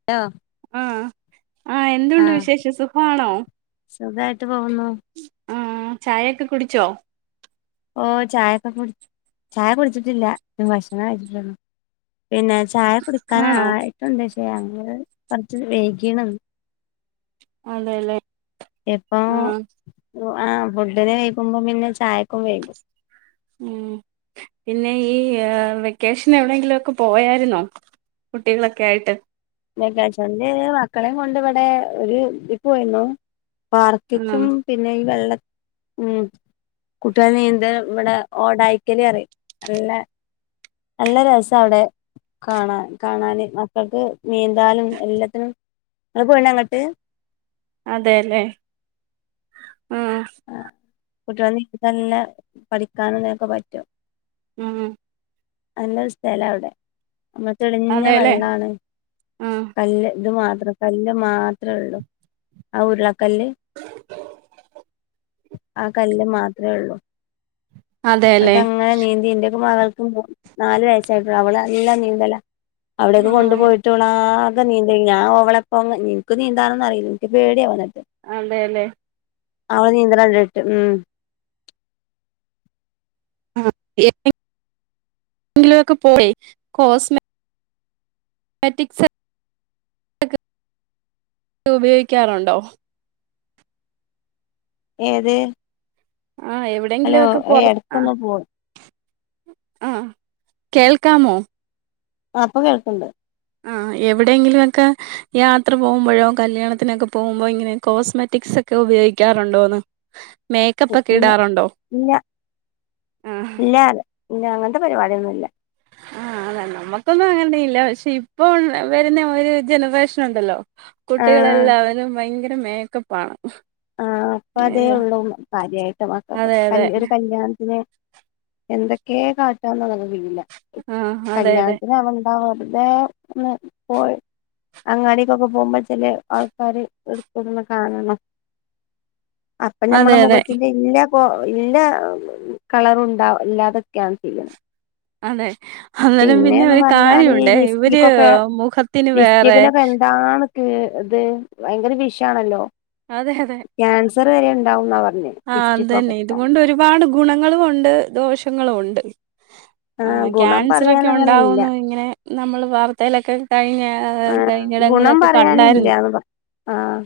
[unintelligible] ആ ആ എന്തുണ്ട് ആഹ് വിശേഷം സുഖാണോ സുഖായിട്ട് പോവുന്നു ആഹ് ചായയൊക്കെ കുടിച്ചോ ഓ ചായയൊക്കെ കുടി ചായ കുടിച്ചിട്ടില്ല ഭക്ഷ്ണം കഴിച്ചിട്ടൊള്ളു പിന്നെ ചായ ആണോ കുടിക്കാനായിട്ടുണ്ട് പക്ഷെ ഞങ്ങള് കൊറച്ച് വെയ്ഗീതാ ണ് അതെ ല്ലെ? ഇപ്പൊ ആ ഫുഡ്ഡിനെ വെയ്കുംമ്പോ പിന്നെ ചായക്കും വെയ്കും. ഉം. പിന്നെ ഈ വെക്കേഷ്ന് എവിടെയെങ്കിലുഒക്കെ പോയായിരുന്നോ കുട്ടികളൊക്കെ ആയിട്ട്.? വെക്കേഷന്ന്‌ മക്കളെം കൊണ്ട് ഇവടെ ഒരു ട്രിപ്പ് പോയിരുന്നു പാർക്കിക്കും ആഹ് പിന്നെ ഈ വെള്ള ഉം. കുട്ട്യാളെ നീന്തേ ഇവടെ ഓടായിക്കല് അറിയു നല്ല നല്ല രസാ അവ്ടെ കാണാൻ കാണാന് മക്കക്ക് നീന്താനും എല്ലത്തിനും ഇങ്ങള് പോയീന്ന അങ്ങട്ട്.? അതെ ല്ലേ മ്.. ആ കുട്ട്യേളെ നീക്ക് തന്നെ പഠിക്കാനും ഇതിനൊക്കെ പറ്റും. ഉം നല്ലൊരു സ്ഥലാ അവ്ടെ. ല്ല തെളിഞ്ഞ അതെല്ലേ വെള്ളാണ് ആഹ് കല്ല് ഇത് മാത്രം കല്ല് മാത്രേ ഒള്ളു. ആ ഉര്ളകല്ല് ആ കല്ല് മാത്രേ ഒള്ളൂ അതെല്ലേ ന്ന്ട്ട് അങ്ങനെ നീന്തി ഇന്റൊക്കെ മകൾ നാല് വയസ്സായിട്ടൊള്ളു അവള് നല്ല നീന്തലാ അവിടെയൊക്കെ ആഹ് കൊണ്ടുപോയി കുട്ട്യോളാകെ നീന്തേയ് ഞാ ഓവളെപ്പം ഇൻക്ക് നീന്താനൊന്നും അറിയില്ല ഇൻക്ക് പേടിആവ ഇന്നട്ട്. അതെ ലെ? അവള് നീന്തണ കണ്ട്ട്ട് ഉം. [unintelligible] ലൊക്കെ പോയി കോസ്മ മാറ്റിക്സ് ഇത് ഉപയോഗിക്കാറുണ്ടോ? ഏത്? ആഹ് ഹലോ എവിടെങ്കിലുഒക്കെ പൊറ ആ എടക്കൊന്ന് പോയി ആഹ്, കേൾക്കാമോ? ആഹ്, പ്പൊ കേൾക്കണ്ട്. ആഹ്, എവിടെങ്കിലു ഒക്കെ ഹ് യാത്ര പോകുമ്പോഴോ കല്യാണത്തിനൊക്കെ പോകുമ്പോ, ഇങ്ങനെ കോസ്മെറ്റിക്സ് ഒക്കെ ഉപയോഗിക്കാറുണ്ടോന്ന്? [inaudible] ഒക്കെ ഇല്ല, ഇടാറുണ്ടോ ഇല്ല, ആഹ് ഇല്ല, ല, ഇല്ല അങ്ങൻത്തെ പരിപാടൊന്നുംല്ല. ആഹ്, അതാ, നമ്മുക്കൊന്നും അങ്ങനെയില്ല. പക്ഷെ, ഇപ്പൊ, വെര്ന്ന ഒരു ജനറേഷൻ ണ്ടല്ലോ ആഹ് കുട്ടികളെല്ലാവരും ഭയങ്കര മേക്കപ്പാണ്. ആഹ്, പ്പൊ അതേ ഉള്ളൂ കാര്യയിട്ട്. അതെ മാക്കക്ക് അതെ ഒരു കല്യാൺത്തിന് എന്തൊക്കെ കാട്ടാന്ന് അറീല. ആഹ് അതെ അതെ കല്യാൺത്തിന് ആവന്ന് ആഹ്, വെർതേ ന്ന് പോയി അങ്ങാടിക്കൊക്കെ പോകുമ്പോ ചെലെ ആൾക്കാര് എട്ത്ത്ട്ണെ കാണണ. അപ്പൊ, അതെ നമ്മുടെ അതെ മുഖത്തിന്റെ ഇല്ല കൊ ഇല്ല, കളറു ണ്ടാവ ഇല്ലാതൊക്കെണ് ചെയ്യ്ണ്. അതെ, അന്നേരം പിന്നെ, ഒരു കാര്യ പറഞ്ഞാല് ഈ ഒണ്ടേ. ഇവര് ലിപ്സ്റ്റിക്കൊക്കെ മുഖത്തിന് വേറെ ആണ്. ക്ക്, ത്, ഭയങ്കര വിഷ ആണല്ലോ? അതെ, അതെ. ക്യാൻസറ് വരെ ണ്ടാവുന്നാ പർഞ്ഞെ. ആഹ്, ത് ന്നെ, ഇതുകൊണ്ട് ഒരുപാട് ഗുണങ്ങളും ഒണ്ട് ദോഷങ്ങളും ഒണ്ട്. ആഹ്, ഗുണം പറയാൻ ക്യാൻസറോക്കെ അങ്ങനെ ഇല്ല ഒണ്ടാവുന്നു ഇങ്ങനെ നമ്മള് വാർത്തയിലൊക്കെ കഴിഞ്ഞ ആഹ്, ഗുണം കഴിഞ്ഞിടങ്ങളിലൊക്കെ പറയാനില്ല. കണ്ടായിരുന്നു ന്ന് പറ ആഹ്.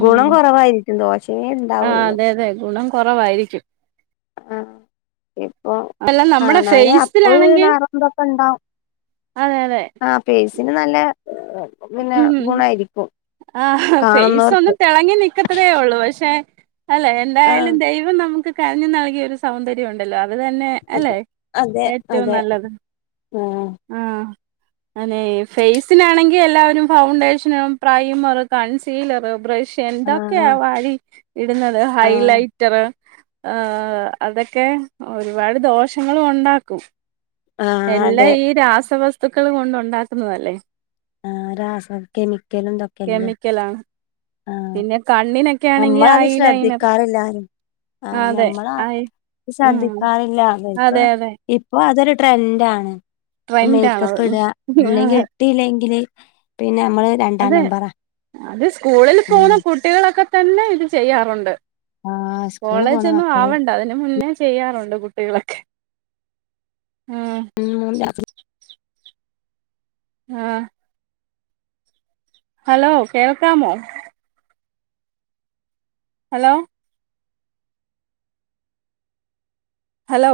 ഉം ഗുണം കൊറവായിരിക്കും. ദോശേ ആഹ്, അതെ, അതെ ഗുണം കൊറവായിരിക്കും. ആഹ്, ഇപ്പൊ നമ്മുടെ കാണാന്. അപ്പൊ, ഫേസിലാണെങ്കിൽ നറന്തൊക്കെ ണ്ടാവു. അതെ, അതെ ആഹ്, ഫേയ്സിന് നല്ല. പിന്നെ ഉം, ഗുണായിരിക്കും ആഹ്, ഫെയ്സ് ഒന്നു കാണുന്നവർക്ക് തെള നിക്കത്തതേ ഉള്ളൂ. പക്ഷേ, അല്ലെ, ആഹ് എന്തായാലും ദൈവം നമുക്ക് കനിഞ്ഞു നൽകിയ ഒരു... സൗന്ദര്യം ഉണ്ടല്ലോ? അത് തന്നെ അല്ലെ, അതെ അതെ ഏറ്റവും അതെ നല്ലത്. ആഹ്. ആഹ് അനെ, ഫേയ്സിനാണെങ്കി എല്ലാവരും ഫൗണ്ടേഷനും പ്രയ്മർ, കൺസീലർ, ബ്രഷ്. ആഹ് എന്തൊക്കെയാ വാരി ഇടുന്നത്, ആഹ് ഹൈലൈറ്റർ. ആഹ്, അതൊക്കെ ഒരുപാട് ദോഷങ്ങളും ഒണ്ടാക്കും. ആഹ് എല്ലാം, അതെ ഈ രാസവസ്തുക്കള് കൊണ്ട് ഉണ്ടാക്കുന്നതല്ലേ? ആഹ്, രാസ കെമിക്കലും, ഇതൊക്കെല്ലേ? ക്കലാണ്. ആഹ് പിന്നെ, കണ്ണിനൊക്കെ. നമ്മളത് ഐ ലൈനർ ശ്രദ്ധിക്കാറില്ലാരും. ആഹ്, അതെ നമ്മൾ ഐ ആരും ഉം ശ്രദ്ധിക്കാറില്ല. ഇ വർക്ക് അതെ അതെ ഇ ഇപ്പോ, അതൊരു ട്രെൻഡാണ്, മേയ് ക്കപ്പ് ട്രെൻഡാണത് ഇട, ല്ലെങ്കിൽ. അതെ ട്ടില്ലെങ്കില് പിന്നെ നമ്മള്. രണ്ടാം അതെ, നമ്പറാ അത്, സ്കൂളിൽ പോവുന്ന ഉം കുട്ടികളൊക്കെ തന്നെ ഇത് ചെയ്യാറുണ്ട്. ആഹ് സ്കൂള് പോണ കോളേജൊന്നും മക്കള് ആവണ്ട അതിന് മുന്നേ..... ചെയ്യാറുണ്ട് കുട്ടികളൊക്കെ? ഉം. ' [inaudible] ആഹ്. ഹലോ, കേൾക്കാമോ? ഹലോ. ഹലോ.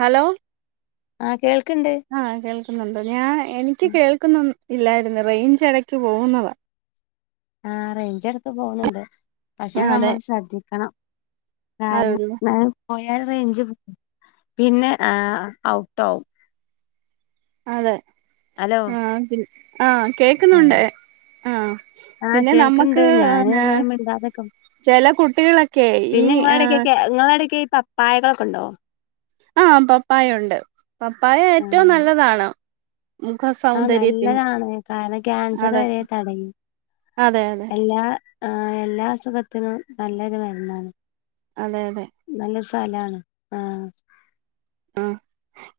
ഹലോ. ആഹ് കേൾക്ക്ണ്ട്. ആഹ് കേൾക്കുന്നുണ്ട് ഞാൻ എനിക്ക് കേൾക്കുന്നു ഇല്ലായിരുന്നു റേഞ്ച് എടക്ക് പോകുന്നതാ. ആഹ് റേഞ്ച് എടക്ക് പോകുന്നുണ്ട്. പക്ഷേ ആഹ് അതെ നമ്മള് ശ്രദ്ധിക്കണം കാരണം അതൊരു [unintelligible] പോയാൽ റേഞ്ച് പോ പിന്നെ ഏഹ് ഔട്ടാവും. അതെ ഹലോ ആഹ് പി ആഹ് കേ ആഹ് ആഹ് പിന്നെ കേൾക്ക്ണ്ട് നമ്മക്ക് ഞാന് ഇങ്ങനെ മിണ്ടാതെക്കും ചില കുട്ടികളൊക്കെ ഈ പിന്നെ ഇങ്ങളെ എടക്കെക്കെ ആഹ് ഇങ്ങള എടക്ക് ഈ പപ്പായകളൊക്കെ ഒണ്ടോ ആഹ് പപ്പായ ഒണ്ട് പപ്പായ ഏറ്റവും ആഹ് നല്ലതാണ് മുഖ സൗ ആഹ് നല്ലതാണ് കാരണം ക്യാൻസർ അതെ വരെ തടയും അതെ അതെ എല്ലാ ആഹ് എല്ലാ അസുഖത്തിനും നല്ലൊരു മരുന്നാണ് അതെ അതെ നല്ലൊരു ഫലാണ് ആഹ്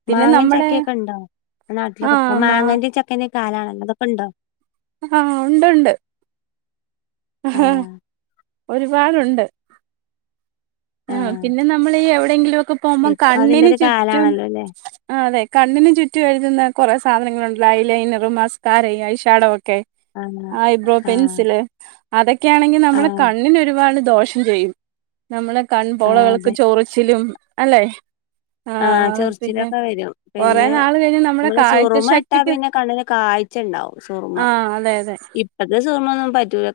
പിന്നെ മാങ്ങേം നമ്മുടെ ചക്കയൊക്കെ ഒണ്ടോ നാട്ടിലൊക്കെ ഇപ്പോ ആഹ് മാങ്ങേന്റേം ച ക്കേന്റേം കാലണല്ലോ അതൊക്കെ ഉണ്ടോ ആഹ് ഒണ്ട് ഒണ്ട്. ആഹ് ഒരുപാടൊണ്ട്. ആഹ് പിന്നെ നമ്മളീ എവിടേങ്കിലുമൊക്കെ പോകുമ്പോ ഇപ്പൊ അതിന്റെ കണ്ണിന് ഒരു ചുറ്റും കാലാണല്ലോ അല്ലേ ആഹ് അതെ കണ്ണിന് ചുറ്റും എഴുതുന്ന കൊറെ സാധനങ്ങളുണ്ടല്ലോ ഐ ലൈനറും മസ്ക്കാരയും ഐശാടോ ഒക്കെ ആഹ് ഐബ്രോ ആഹ് പെൻസില് അതൊക്കെയാണെങ്കി നമ്മളെ ആഹ് കണ്ണിന് ഒരുപാട് ദോഷ് [unintelligible] ചെയ്യും നമ്മളെ ആഹ് കൺപോളകൾക്ക് അതെ ചൊറിച്ചിലും അല്ലേ ആഹ് ചൊറിച്ചിലൊക്കെ വരും പിന്നെ നാള് കഴിഞ്ഞ് നമ്മുടെ നമ്മള് കാഴ്ച സുറുമ ഇട്ടാ ശക്തിക്ക് പിന്നെ കണ്ണിന് കാഴ് ച്ച ഇണ്ടാവും സുറുമ ആഹ് അതെ അതെ ഇ പ്പഴത്തെ സുറുമ ഒന്നും പറ്റൂല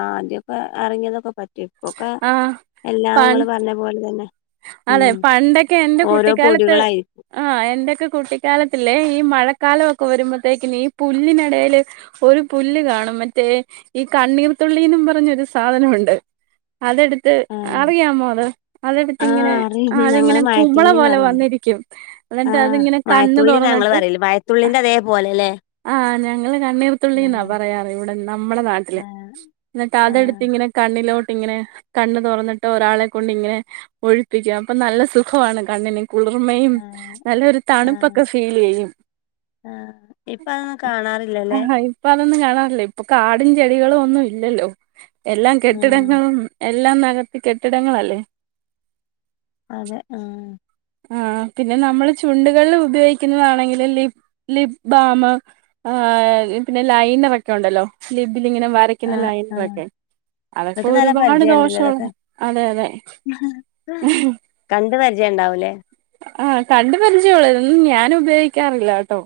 ആദ്യൊക്കെ എറങ്ങിയതൊക്കെ പറ്റേ ഇപ്പൊക്കെ ആഹ് എല്ലാം ഇങ്ങള് പറഞ്ഞ പോല തന്നെ അതേ ഉം പണ്ടൊക്കെ എന്റെ ഓരോ കുട്ടിക്കാലത്ത് പൊടികളായിരിക്കും ആഹ് എന്റെക്ക കുട്ടിക്കാലത്തില്ലേ ഈ മഴക്കാലൊക്ക വരുമ്പത്തേക്ക്‌നീ പുല്ലിന് എടേല് ഒരു പുല്ല് കാണും മറ്റേ ഈ കണ്ണീർത്തുള്ളീന്നും പറഞ്ഞൊരു സാധനൊണ്ട് അതെടുത്ത് ആഹ് അറിയാമോ അത് അതെടു ത്ത് ആഹ് ഇങ്ങനെ അറിയും ഞങ്ങള് അതിങ്ങനെ കുമള മഴത്തുള്ളിന്ന് പോലെ പറയണ്ട് വന്നിരിക്കും എന്നിട്ട് അതിങ്ങനെ കണ്ണ് തൊറന്നിട്ട് തുള്ളീന്റെ അതേ പോലെ ല്ലേ ആഹ് ഞങ്ങള് കണ്ണീർത്തുള്ളിന്നാ പറയാറ് ഇവ്ടെ നമ്മട നാട്ടില് ആഹ് എന്നിട്ട് ആഹ് അതെടുത്തിങ്ങനെ കണ്ണിലോട്ടിങ്ങനെ കണ്ണ് തൊറന്നിട്ട് ഒരാളെ കൊണ്ടിങ്ങനെ ഒഴിപ്പിക്കും അപ്പൊ നല്ല സുഖവാണ് കണ്ണിന് കുളിർമയും ആഹ് നല്ലൊരു ആഹ് തണുപ്പൊക്കെ ഫീലെയ്യും ആഹ് ഇപ്പ അതൊന്നും കാണാറില്ലല്ലേ ആഹ് ഇപ്പൊ അതൊന്നും കാണാറില്ല ഇപ്പൊ കാടും ചെടികളും ഒന്നും ഇല്ലല്ലോ എല്ലാം ആഹ് കെട്ടിടങ്ങളും എല്ലാം നെകത്തി കെട്ടിടങ്ങളല്ലേ അതെ ആഹ് ആഹ് പിന്നെ നമ്മള് ചുണ്ടുകളിൽ ഉപയോഗിക്കുന്നതാണെങ്കില് ലിപ് ലിപ്പ് ബാമ് ആഹ് പിന്നെ ലൈനറക്കെ ഒണ്ടല്ലോ ലിബ്ബിലിങ്ങനെ വര ക്കുന്ന ആഹ് ആഹ് ലൈനറൊക്കെ അതൊക്കെ ഇങ്ങക്ക് നല്ല ഒരുപാട് പരിചയണ്ടല്ലോ ദോഷോണ് ഇതൊക്കെ അതെ അതെ കണ്ട് പരിചയം ഇണ്ടാവൂലേ ആഹ് കണ്ടു പരിചയൊള്ളു ഇതൊന്നും ഞാൻ ഉപയോഗിക്കാറില്ല കേട്ടോ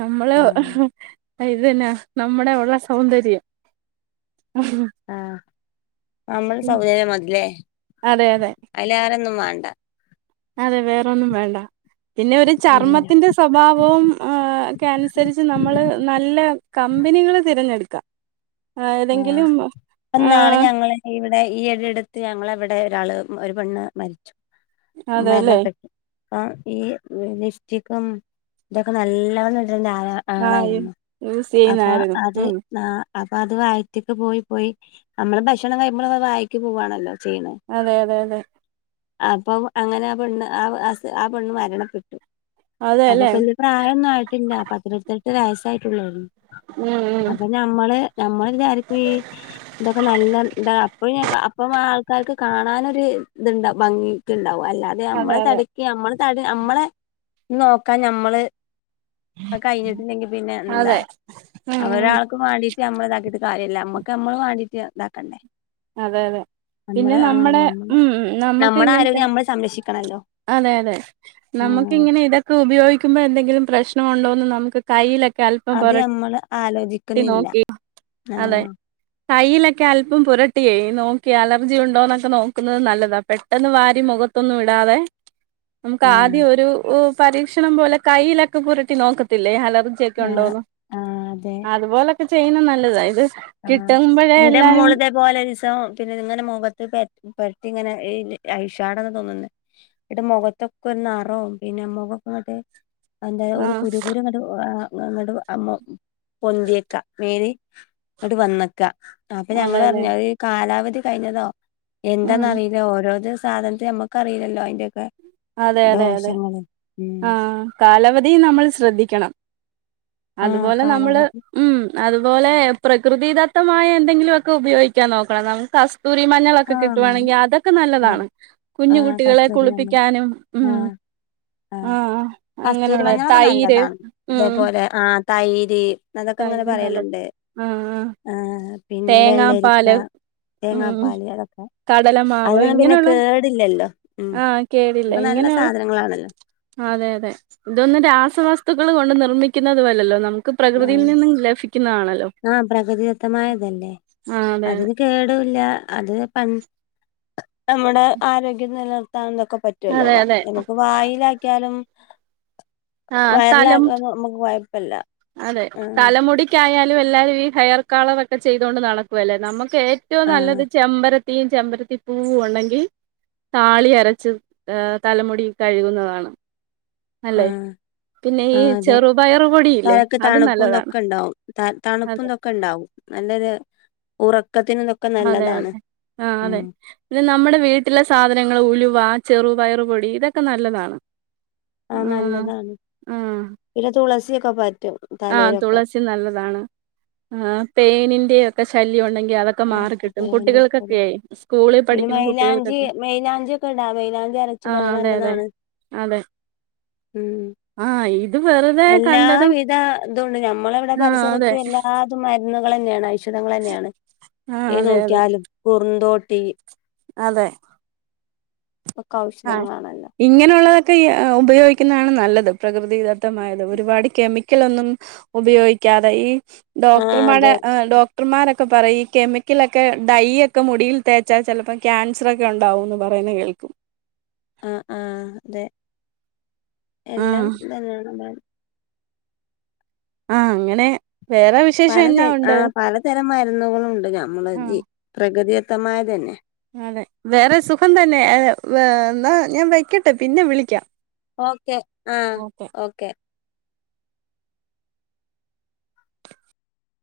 നമ്മള് ആഹ് ഇതെന്ന നമ്മുടെ ഒള്ള സൗന്ദര്യം ആഹ് നമ്മളെ സൗന്ദര്യം മതില്ലേ അതെ അതെ അതിലേറൊന്നും വാണ്ട അതെ വേറൊന്നും വേണ്ട പിന്നെ ഒരു ഉം ചർമ്മത്തിന്റെ സ്‌ സ്വഭാവവും ആ ഒക്കെയനുസരിച്ച് നമ്മള് നല്ല കമ്പനികള് തിരഞ്ഞെടുക്ക ആ ഇപ്പൊന്നാള് ആഹ് ഞങ്ങള് ഇവിടെ ഈയിടെ എടുത്ത് ഞങ്ങളെവിടെ ഒരാള് ഒരു പെണ്ണ് മരി ച്ചു അതെല്ലേ മരണപ്പെട്ട് ആ ഈ ലിഫ്റ്റിക്കും തൊക്കെ നല്ലവണ്ണം ഇട്ണ്ട ആളാ ആഹ് ആളായിരുന്നു യൂസ് അപ്പൊ ചെയ്യുന്നായിരുന്നു അത് ഉം ന്നാ അപ്പൊ അത് വയറ്റ്ക്ക് പോയി പോയി നമ്മള് ഭക്ഷണം കഴിക്കുമ്പോളൊക്കെ അത് വായക്ക് പോവാണല്ലോ ചെയ്യ്ണ് അതെ അതെ അതെ അപ്പൊ അങ്ങനെ ആ പെണ്ണ് ആ ആ സ് ആ പെണ്ണ് മരണപ്പെട്ടു അതെല്ലേ അപ്പൊപ്പാ പ്രായൊന്നും ആയിട്ടില്ല പത്തിരുപത്തെട്ട് വയസ്സായിട്ടുള്ളേയ് ഉം ഉം ഞമ്മള് ഞമ്മള് വിചാരിക്കും ഈ തൊക്കെ നല്ലതാ അപ്പഴുഞ്ഞാക്ക ഇപ്പം ആൾക്കാർക്ക് കാണാനൊര് ഇത്ണ്ട ഭംഗിക്ക്‌ ണ്ടാവും അല്ലാതെ അതെ നമ്മളെ അതെ തടി നമ്മള് തടി നമ്മളെ നോക്കാൻ നമ്മള് അത് കയ്ഞ്ഞിട്ടില്ലെങ്കി പിന്നെന്താ അതെ ഉം ഉം അവരാൾ ക്ക്‌ മാണ്ടീറ്റ് നമ്മള് ഇതാക്കിട്ട് കാര്യല്ല നമ്മക്ക് നമ്മള് വാണ്ടീറ്റ് താക്കണ്ടേ അതെ അതെ പിന്നെ നമ്മള് ആ നമ്മടെ നമ്മള് ഉം നമുക്ക് നമ്മടെ ഇങ്ങനത്തെ ആരോഗ്യം നമ്മള് സംരക്ഷിക്കണല്ലോ അതെ അതെ ആഹ് നമുക്കിങ്ങനെ ഇതൊക്കെ ഉപയോഗിക്കുമ്പോ എന്തെങ്കിലും പ്രശ്നമുണ്ടോന്ന് നമുക്ക് കയ്യിലൊക്കെ അല്പം അത് നമ്മള് പൊരട്ടി ആലോചിക്കുന്നില്ല നോക്കി അതെ ആഹ് കയ്യിലൊക്കെ അല്പം പുരട്ടിയേ നോക്കി അലർജി ഒണ്ടോന്നൊക്കെ നോക്കുന്നത് നല്ലതാ പെ ട്ടന്ന് വാരി മുഖത്തൊന്നും ഇടാതെ ആഹ് നമുക്കാദ്യം ഒരു പരീക്ഷണം പോലെ കയ്യിലൊക്കെ പുരട്ടി നോക്കത്തില്ലേ അല ആഹ് ജിയൊക്കെണ്ടോന്ന് ആഹ് അതെ അതുപോലൊക്കെ ചെയുന്നെ നല്ലതാ ഇത് ആ കിട്ടുമ്പഴേ എന്റെ എല്ലാരും മോള് തേപ് ഇത്പോലൊരീസം പിന്നെ ഇങ്ങനെ മുഖത്ത് പെ പെരട്ടി ഇങ്ങനെ ഈ ഐഷാടന്ന് തോന്നുന്നു ങ്ങ്ട്ട് മുഖത്തൊക്കെ ഒര് നെറോം പിന്നെ മുഖക്കെ അങ്ങ്ട്ട് എന്താ ഒരു ആഹ് കുരുകുരു ങ്ങട്ട് ആ അങ്ങണ്ട് ആ മോ പൊന്തിയേക്കാ മേനി ങ്ങട്ട് വന്നക്കാ അപ്പൊ അതെല്ലേ ഞങ്ങളർഞ് ഈ കാലാവധി കഴിഞ്ഞതോ ഉം എന്താന്നറി ഓരോരോ സാധനത്തെ നമ്മക്ക് അറീലല്ലോ അയ്ന്റെക്കെ അതെ അതെ അതെ ഉം ആ കാലവധി നമ്മൾ ശ്രദ്ധിക്കണം. ആഹ് അതുപോലെ നമ്മള് കാലാവധി ഉം അതുപോലെ പ്രകൃതിദത്തമായ എന്തെങ്കിലുമൊക്കെ ഉപയോഗിക്കാൻ നോക്കണം നമുക്ക് അസു തുരി മഞ്ഞളൊക്കെ ആഹ് കിട്ടുവാണെങ്കി അതൊക്കെ നല്ലതാണ് കുഞ്ഞു കുട്ടികളെ കുളിപ്പിക് ആ ആ ആഹ് അങ്ങനെയുള്ള കസ്തൂരിമഞ്ഞളൊക്കെ തൈര് നല്ലതാണ് ഉം തേപോലെ ആ തൈര് അതൊക്കെ ങ്ങനെ തൈര് നല്ലത് പറയല്ണ്ട് ആഹ് ആഹ് പിന്നെ വെള്ളരിക്ക തേങ്ങാപ്പാല് ഉം തേങ്ങാപ് പാല് അതൊക്കെ കടലമാവ് അതന്നും പിന്നെ ഇങ്ങനെയുള്ള കേടില്ലല്ലോ ഉം ആഹ് കേടില്ല മുക്ക് നല്ല ഇങ്ങനെയുള്ള സാധനങ്ങളാണല്ലോ. അതെ അതെ ഇതൊന്നും രാസവസ്തുക്കൾ കൊണ്ട് നിർമ്മിക്കുന്നതുവല്ലല്ലോ നമുക്ക് പ്ര് കൃതിയിൽ ആഹ് നിന്നും ലഫിക്കുന്നആണല്ലോ ആഹ് ആ അതെ. കേടൂല്ല അത് പ നമ്മുടെ ആരോഗ്യം നിലനിർത്താന്നൊക്കെ പറ്റും. അതെ പറ്റോല്ലോ അതെ അതെ നമുക്ക് വായിലാക്കിയാലും ആഹ് വയറില തലമു നമുക്ക് കൊയ് പ്പല്ലാ. അതെ തലമുടിക്കായാലും എല്ലാവരും ഈ ഹെയർ കളർ ഒക്കെ ചെയ്തൊണ്ട് നടക്കുവല്ലേ നമുക്ക് ഏ ഏറ്റവും ആഹ് നല്ലത് ചെമ്പരത്തിയും ചെമ്പരത്തി പൂവും ഒള്ളെങ്കിൽ താളി അരച്ച് ഏ തലമുടി കഴുകുന്നതാണ്. അല്ലെ ആഹ് പിന്നെ ഈ ചെറുപയറുപൊടിയില്ലേ? തണുപ്പുംതൊക്കെണ്ടാവും അതെ തണുപ്പുംതൊക്കെണ്ടാവും നല്ലരു ഉറക്കത്തിന് അതെ നല്ലതാണ് അതെ ആ അതെ. ഉം പിന്നെ നമ്മുടെ വീട്ടിലെ സാധനങ്ങൾ ഉലുവ ചെറു പയറുപൊടി ഇതൊക്കെ നല്ലതാണ്. ആഹ് നല്ലതാണ് ആഹ് പിന്നെ തുളസിയൊക്കെ പറ്റും. ആഹ് തലയിലൊക്കെ തുളസി നല്ലതാണ് ആഹ് പേനിന്റെ ഒക്കെ ശല്യം ഒണ്ടെങ്കിൽ അതൊക്കെ- മാറിക്കിട്ടും ആഹ് കുട്ടികൾക്കൊക്കെയെ സ്കൂളിൽ പിന്നെ പഠിക്കുന്ന മയിലാഞ്ചി കുട്ടികൾക്കൊക്കെ മയിലാഞ്ചി ഒക്കെ ഇടാ മൈയിലാഞ്ചി അര ആ രച്ചിട അത് അതെ അതെ നല്ലതാണ്. അതെ ഉം ആഹ് ഇത് വെറുതെ കണ്ടതും. തുണ്ട് നമ്മെള ഇവിടെ ആ അതെ പരിസരത്ത് എല്ലാതും മരുന്നുകൾ തന്നെയാണ് ഔഷധങ്ങളന്നെയാണ്. ആ ഏത് അതെ അതെ നോക്കിയാലും കുറുന്തോട്ടി. അതെ ഒക്കെ ആ ഔഷധങ്ങളാണല്ലൊ. ഇങ്ങനെയുള്ളതൊക്കെ ഉപയോഗിക്കുന്നതാണ് നല്ലത് പ്രകൃതിദത്തമായത് ഒരുപാട് കെമിക്കൽ ഒന്നും ഉപയോഗിക്കാതെ ഈ ആ ഡോക്ടർമാരെ അതെ. ഡോക ക്ടർമാരൊക്കെ പറയും ഈ കെമിക്കലൊക്കെ ഡൈൊക്കെ മുടിയിൽ തേച്ചാൽ ചെലപ്പോ ക്യാൻസ ട്ഇത്രൊക്കെ ഉണ്ടാവുമെന്ന് പറയുന്നത് കേൾക്കും. ആഹ് ആഹ് അതെ ആ എല്ലാം ഇതന്നെ യാണ്ലേ ആഹ് അങ്ങനെ വേറെ. വിശേഷം പലതര എന്നാ ഉണ്ട് ആഹ് പലതരം മരുന്നുകളുണ്ട് നമ്മള് ആ ജ പ്രകൃതിദത്തമായ തന്നെ. അതെ വേറെ സുഖം തന്നെ എന്നാ ഞാൻ വെക്കട്ടെ പിന്നെ വിളിക്കാം. ഓക്കെ ആഹ് ഓക്കെ.